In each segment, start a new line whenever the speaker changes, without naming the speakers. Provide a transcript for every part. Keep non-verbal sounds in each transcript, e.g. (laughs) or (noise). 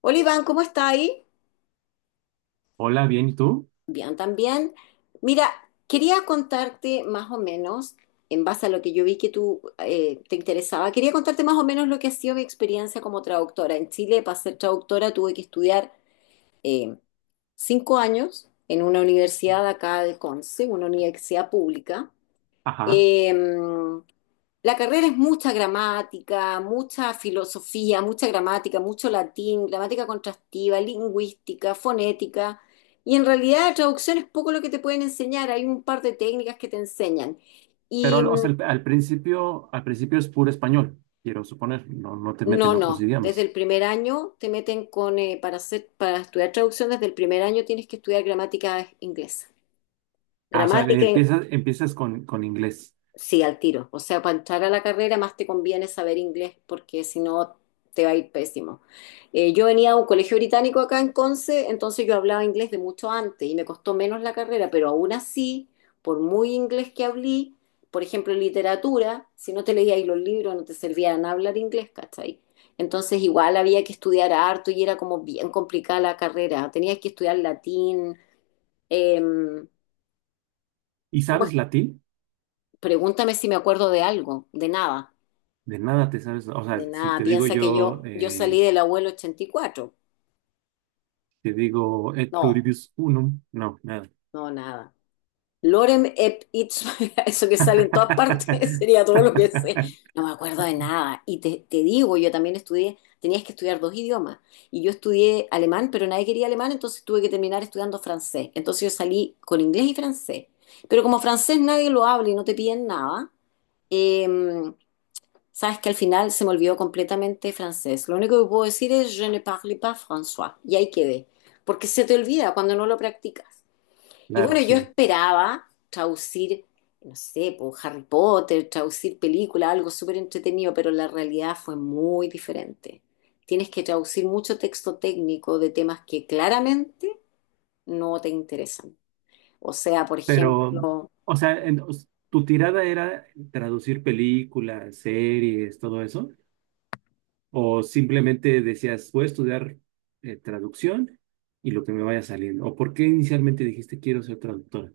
Hola Iván, ¿cómo está ahí?
Hola, bien, ¿y tú?
Bien, también. Mira, quería contarte más o menos, en base a lo que yo vi que tú te interesaba, quería contarte más o menos lo que ha sido mi experiencia como traductora. En Chile, para ser traductora, tuve que estudiar eh, 5 años en una universidad de acá del Conce, una universidad pública.
Ajá.
Eh, la carrera es mucha gramática, mucha filosofía, mucha gramática, mucho latín, gramática contrastiva, lingüística, fonética. Y en realidad la traducción es poco lo que te pueden enseñar, hay un par de técnicas que te enseñan.
Pero
Y
al- o
mm,
sea, al, al principio, al principio es puro español, quiero suponer, no, no te
no,
meten otros
no, desde
idiomas.
el primer año te meten con, para hacer, para estudiar traducción, desde el primer año tienes que estudiar gramática inglesa.
Ah, o sea,
Gramática, in-
empiezas con inglés.
Sí, al tiro. O sea, para entrar a la carrera más te conviene saber inglés porque si no te va a ir pésimo. Yo venía a un colegio británico acá en Conce, entonces yo hablaba inglés de mucho antes y me costó menos la carrera, pero aún así, por muy inglés que hablé, por ejemplo, en literatura, si no te leíais los libros no te servían hablar inglés, ¿cachai? Entonces igual había que estudiar harto y era como bien complicada la carrera. Tenías que estudiar latín. em,
¿Y
¿Cómo es?
sabes latín?
Pregúntame si me acuerdo de algo, de nada.
De nada te sabes. O sea,
De
si
nada,
te digo
piensa que
yo,
yo salí del abuelo 84.
te digo et
No,
pluribus unum, no, nada.
no, nada. Lorem ep ipsum, (laughs) eso que sale en todas partes, (laughs) sería todo lo que sé.
(laughs)
No me acuerdo de nada. Y te digo, yo también estudié, tenías que estudiar 2 idiomas. Y yo estudié alemán, pero nadie quería alemán, entonces tuve que terminar estudiando francés. Entonces yo salí con inglés y francés. Pero como francés nadie lo habla y no te piden nada, eh, sabes que al final se me olvidó completamente francés. Lo único que puedo decir es je ne parle pas François. Y ahí quedé. Porque se te olvida cuando no lo practicas. Y
Claro,
bueno, yo
sí.
esperaba traducir, no sé, por Harry Potter, traducir película, algo súper entretenido, pero la realidad fue muy diferente. Tienes que traducir mucho texto técnico de temas que claramente no te interesan. O sea, por
Pero,
ejemplo,
o sea, tu tirada era traducir películas, series, todo eso. O simplemente decías, voy a estudiar traducción y lo que me vaya saliendo. ¿O por qué inicialmente dijiste quiero ser traductora?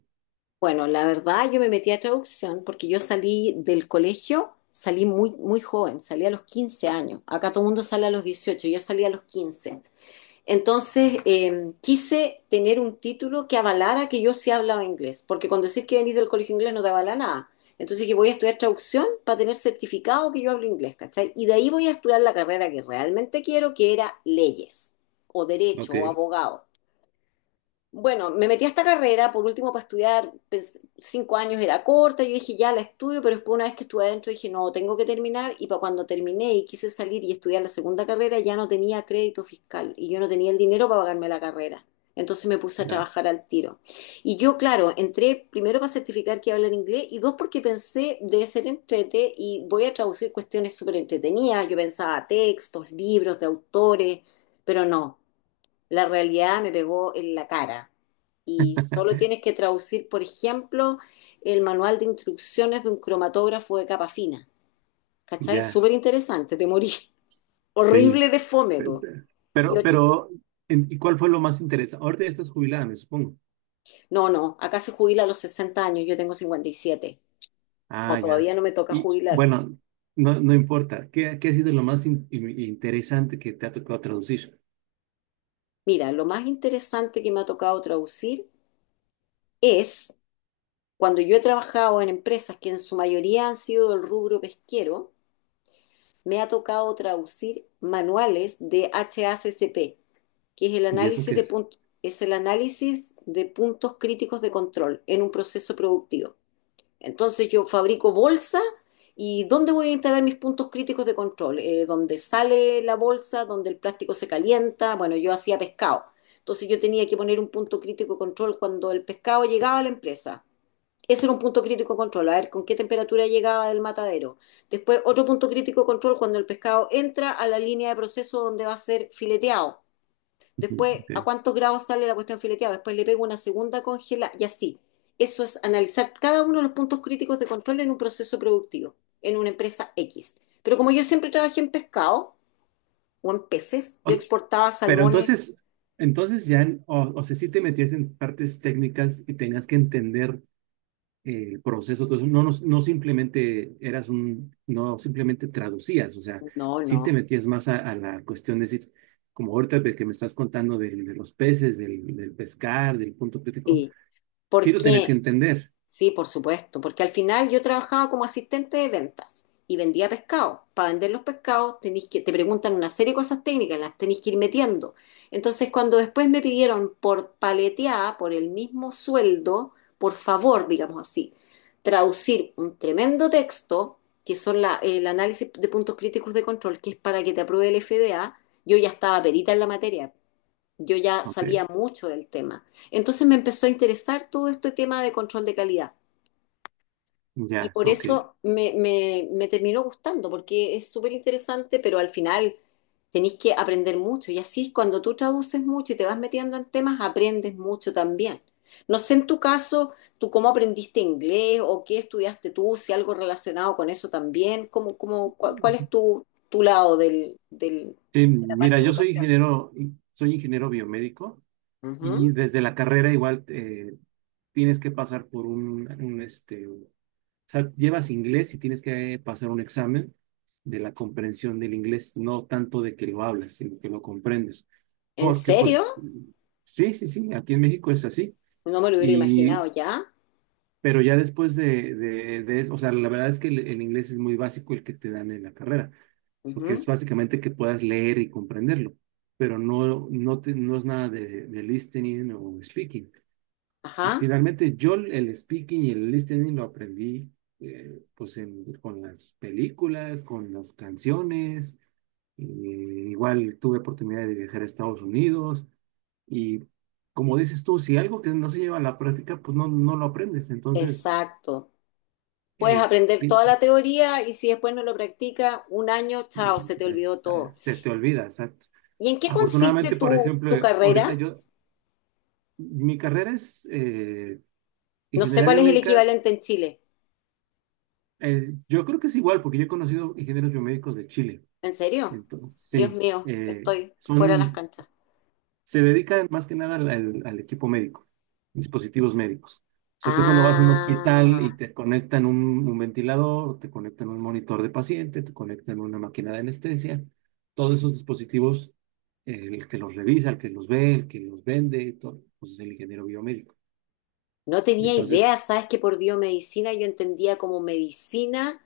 bueno, la verdad yo me metí a traducción porque yo salí del colegio, salí muy, muy joven, salí a los 15 años. Acá todo el mundo sale a los 18, yo salí a los 15. Entonces quise tener un título que avalara que yo sí hablaba inglés, porque con decir que venís del colegio inglés no te avala nada. Entonces dije, voy a estudiar traducción para tener certificado que yo hablo inglés, ¿cachai? Y de ahí voy a estudiar la carrera que realmente quiero, que era leyes, o derecho, o
Ok,
abogado. Bueno, me metí a esta carrera, por último, para estudiar, 5 años era corta, yo dije, ya la estudio, pero después una vez que estuve adentro dije, no, tengo que terminar, y para cuando terminé y quise salir y estudiar la segunda carrera, ya no tenía crédito fiscal y yo no tenía el dinero para pagarme la carrera. Entonces me puse a
la-
trabajar al tiro. Y yo, claro, entré primero para certificar que iba a hablar inglés y dos porque pensé, debe ser entrete y voy a traducir cuestiones súper entretenidas. Yo pensaba textos, libros de autores, pero no, la realidad me pegó en la cara. Y solo tienes que traducir, por ejemplo, el manual de instrucciones de un cromatógrafo de capa fina. ¿Cachai?
ya,
Súper interesante, te morí. (laughs)
sí.
Horrible de fome,
Pe-
po.
pe-
Y
Pero,
ocho...
pero, ¿Y cuál fue lo más interesante? Ahorita ya estás jubilada, me supongo.
No, no, acá se jubila a los 60 años, yo tengo 57. No,
Ah, ya.
todavía no me toca
Y
jubilar.
bueno, no, no importa. ¿Qué ha sido lo más interesante que te ha tocado traducir?
Mira, lo más interesante que me ha tocado traducir es cuando yo he trabajado en empresas que en su mayoría han sido del rubro pesquero, me ha tocado traducir manuales de HACCP, que es el
¿Y eso
análisis
qué
de,
es?
es el análisis de puntos críticos de control en un proceso productivo. Entonces yo fabrico bolsa y ¿dónde voy a instalar mis puntos críticos de control? Donde sale la bolsa, donde el plástico se calienta. Bueno, yo hacía pescado. Entonces yo tenía que poner un punto crítico de control cuando el pescado llegaba a la empresa. Ese era un punto crítico de control, a ver con qué temperatura llegaba del matadero. Después, otro punto crítico de control cuando el pescado entra a la línea de proceso donde va a ser fileteado.
Ujú,
Después, a
ok.
cuántos grados sale la cuestión fileteada. Después le pego una segunda congela y así. Eso es analizar cada uno de los puntos críticos de control en un proceso productivo, en una empresa X. Pero como yo siempre trabajé en pescado o en peces, yo
O-
exportaba
pero
salmones.
entonces, entonces ya, o sea, si te metías en partes técnicas y tenías que entender el proceso, todo eso, no, no, simplemente eras un, no simplemente traducías, o sea,
No,
sí
no.
te metías más a la cuestión de decir, como ahorita de que me estás contando de, los peces, del, del pescar, del punto crítico,
Sí.
sí lo tenés que
Porque
entender.
sí, por supuesto, porque al final yo trabajaba como asistente de ventas y vendía pescado. Para vender los pescados tenés que, te preguntan una serie de cosas técnicas, las tenés que ir metiendo. Entonces, cuando después me pidieron por paleteada, por el mismo sueldo, por favor, digamos así, traducir un tremendo texto, que son el análisis de puntos críticos de control, que es para que te apruebe el FDA, yo ya estaba perita en la materia. Yo ya
Ok,
sabía mucho del tema. Entonces me empezó a interesar todo este tema de control de calidad. Y
ya,
por
ok.
eso me terminó gustando, porque es súper interesante, pero al final tenés que aprender mucho. Y así cuando tú traduces mucho y te vas metiendo en temas, aprendes mucho también. No sé en tu caso, tú cómo aprendiste inglés o qué estudiaste tú, si algo relacionado con eso también, cómo, cómo, cuál, cuál es tu, tu lado
Sí,
de la
mira,
parte de
yo
educación.
soy ingeniero biomédico y
Ujú.
desde la carrera igual tienes que pasar por un, este. O sea, llevas inglés y tienes que pasar un examen de la comprensión del inglés, no tanto de que lo hablas, sino que lo comprendes.
¿En
Porque, pues,
serio?
sí, sí, sí, aquí en México es así.
No me lo hubiera
Y,
imaginado ya.
pero ya después de eso, o sea, la verdad es que el inglés es muy básico el que te dan en la carrera, porque es
Ujú.
básicamente que puedas leer y comprenderlo, pero no, no, no es nada de, de listening o speaking.
Ajá,
Finalmente, yo el speaking y el listening lo aprendí pues con las películas, con las canciones. Igual tuve oportunidad de viajar a Estados Unidos y como dices tú, si algo que no se lleva a la práctica, pues no, no lo aprendes. Entonces,
exacto. Puedes
eh,
aprender
pi-
toda la teoría y si después no lo practicas, un año,
mm,
chao, se te olvidó todo.
se te olvida, exacto.
¿Y en qué consiste
Afortunadamente, por
tu,
ejemplo,
tu
ahorita
carrera?
yo, mi carrera es
No sé
ingeniería
cuál es el
biomédica.
equivalente en Chile.
Yo creo que es igual porque yo he conocido ingenieros biomédicos de Chile.
¿En serio?
Entonces,
Dios
sí,
mío, estoy fuera de las
son,
canchas.
se dedican más que nada al, al equipo médico, dispositivos médicos. O sea, tú cuando vas a un hospital y
Ah.
te conectan un ventilador, te conectan un monitor de paciente, te conectan una máquina de anestesia, todos esos dispositivos, el que los revisa, el que los ve, el que los vende, todo, pues es el ingeniero biomédico.
No tenía idea,
Entonces,
sabes que por biomedicina yo entendía como medicina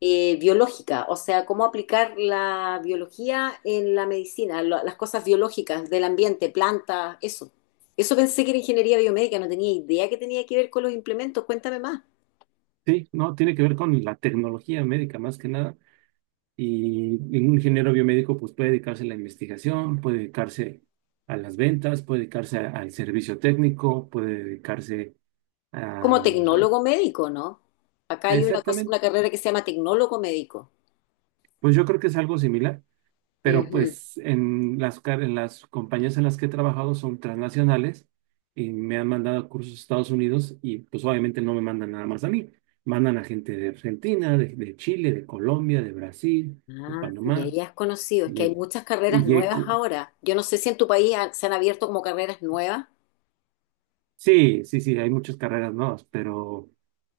biológica, o sea, cómo aplicar la biología en la medicina, las cosas biológicas del ambiente, plantas, eso. Eso pensé que era ingeniería biomédica, no tenía idea que tenía que ver con los implementos, cuéntame más.
sí, no, tiene que ver con la tecnología médica más que nada. Y un ingeniero biomédico pues puede dedicarse a la investigación, puede dedicarse a las ventas, puede dedicarse al servicio técnico, puede dedicarse a...
Como tecnólogo médico, ¿no? Acá hay una cosa, una
Exactamente.
carrera que se llama tecnólogo médico.
Pues yo creo que es algo similar, pero
Ujú.
pues en las, en las compañías en las que he trabajado son transnacionales y me han mandado cursos a Estados Unidos y pues obviamente no me mandan nada más a mí. Mandan a gente de Argentina, de Chile, de Colombia, de Brasil, de
Ah, y
Panamá.
ahí has conocido, es que
Y,
hay muchas carreras
y, he
nuevas
co-
ahora. Yo no sé si en tu país se han abierto como carreras nuevas.
Sí, sí, sí, hay muchas carreras nuevas, pero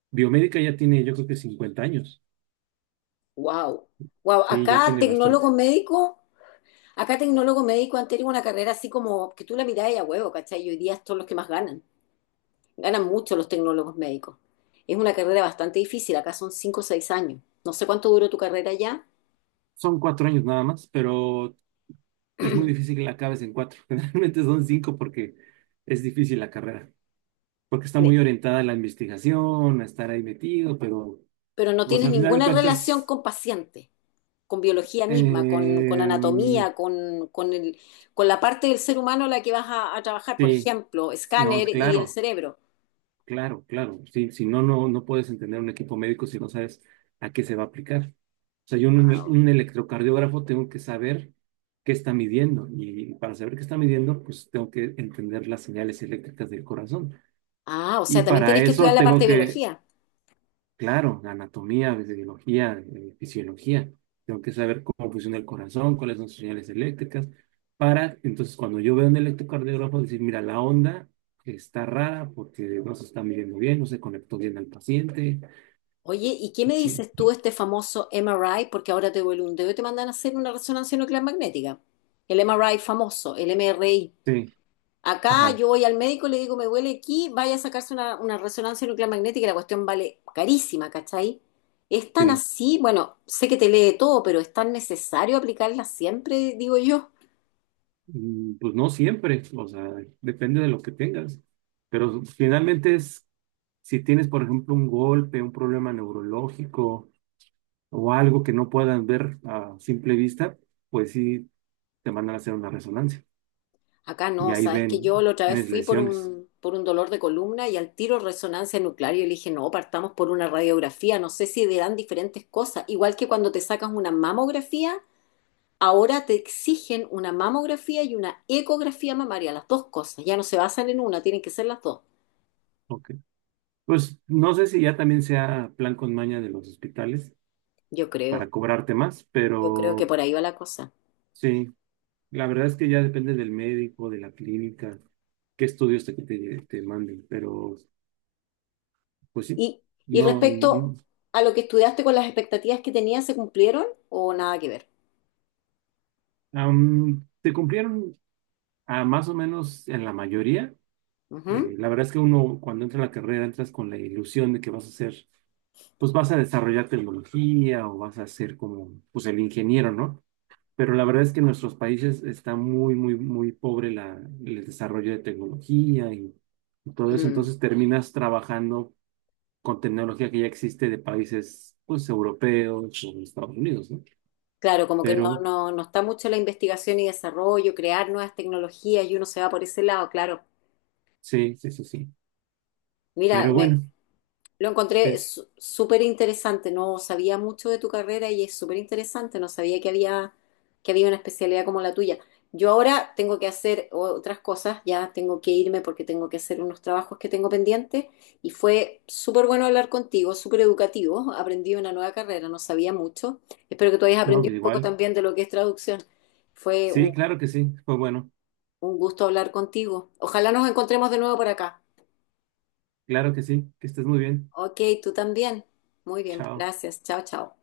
biomédica ya tiene, yo creo que 50 años.
Wow, wow.
Sí, ya tiene bastante.
Acá tecnólogo médico han tenido una carrera así como que tú la mirás y a huevo, ¿cachai? Y hoy día son los que más ganan. Ganan mucho los tecnólogos médicos. Es una carrera bastante difícil, acá son 5 o 6 años. No sé cuánto duró tu carrera ya,
Son 4 años nada más, pero es muy difícil que la acabes en 4. (laughs) Generalmente son 5 porque es difícil la carrera, porque está
ne-
muy orientada a la investigación, a estar ahí metido, pero
pero no
pues
tienes
al final de
ninguna relación
cuentas,
con pacientes, con biología misma, con
eh,
anatomía, con, con la parte del ser humano a la que vas a trabajar, por
sí,
ejemplo,
no,
escáner y el
claro.
cerebro.
Claro, claro. Sí, si no, no, no puedes entender un equipo médico si no sabes a qué se va a aplicar. O sea, yo en un,
Wow.
un electrocardiógrafo tengo que saber qué está midiendo y para saber qué está midiendo, pues tengo que entender las señales eléctricas del corazón.
Ah, o
Y
sea, también
para
tienes que estudiar
eso
la
tengo
parte de
que...
biología.
Claro, anatomía, biología, fisiología. Tengo que saber cómo funciona el corazón, cuáles son sus señales eléctricas, para entonces cuando yo veo un electrocardiograma decir, mira, la onda está rara porque no se está midiendo bien, no se conectó bien al paciente.
Oye, ¿y qué me
Sí,
dices tú este famoso MRI? Porque ahora te duele un dedo y te mandan a hacer una resonancia nuclear magnética. El MRI famoso, el MRI.
sí,
Acá
ajá,
yo voy al médico y le digo, me duele aquí, vaya a sacarse una resonancia nuclear magnética y la cuestión vale carísima, ¿cachai? ¿Es tan
sí.
así? Bueno, sé que te lee todo, pero ¿es tan necesario aplicarla siempre, digo yo?
Pues no siempre, o sea, depende de lo que tengas. Pero finalmente es, si tienes, por ejemplo, un golpe, un problema neurológico o algo que no puedan ver a simple vista, pues sí te mandan a hacer una resonancia
Acá
y
no,
ahí
sabes que
ven,
yo la otra vez
tienes
fui
lesiones.
por un dolor de columna y al tiro resonancia nuclear. Y yo le dije, no, partamos por una radiografía, no sé si dan diferentes cosas. Igual que cuando te sacas una mamografía, ahora te exigen una mamografía y una ecografía mamaria, las dos cosas. Ya no se basan en una, tienen que ser las dos.
Ok. Pues no sé si ya también sea plan con maña de los hospitales
Yo
para
creo,
cobrarte más,
yo creo que
pero
por ahí va la cosa.
sí, la verdad es que ya depende del médico, de la clínica, qué estudios te, te, te manden, pero pues sí,
Y, y
no.
respecto a lo que estudiaste con las expectativas que tenías, ¿se cumplieron o nada que ver?
Te cumplieron a más o menos en la mayoría.
Ujú.
La verdad es que uno cuando entra en la carrera entras con la ilusión de que vas a hacer, pues vas a desarrollar tecnología o vas a ser como, pues el ingeniero, ¿no? Pero la verdad es que en nuestros países está muy, muy, muy pobre la, el desarrollo de tecnología y todo eso.
Mm.
Entonces terminas trabajando con tecnología que ya existe de países, pues, europeos o de Estados Unidos, ¿no?
Claro, como que no,
Pero
no, no está mucho la investigación y desarrollo, crear nuevas tecnologías y uno se va por ese lado, claro.
sí, sí, sí, sí.
Mira,
Pero
me,
bueno,
lo encontré
es,
súper interesante, no sabía mucho de tu carrera y es súper interesante, no sabía que había una especialidad como la tuya. Yo ahora tengo que hacer otras cosas, ya tengo que irme porque tengo que hacer unos trabajos que tengo pendientes y fue súper bueno hablar contigo, súper educativo, aprendí una nueva carrera, no sabía mucho. Espero que tú hayas
no,
aprendido un poco
igual.
también de lo que es traducción. Fue un
Sí, claro que sí. Pues bueno,
Un gusto hablar contigo. Ojalá nos encontremos de nuevo por acá.
claro que sí. Que estés muy bien.
Ok, tú también. Muy bien,
Chao.
gracias. Chao, chao.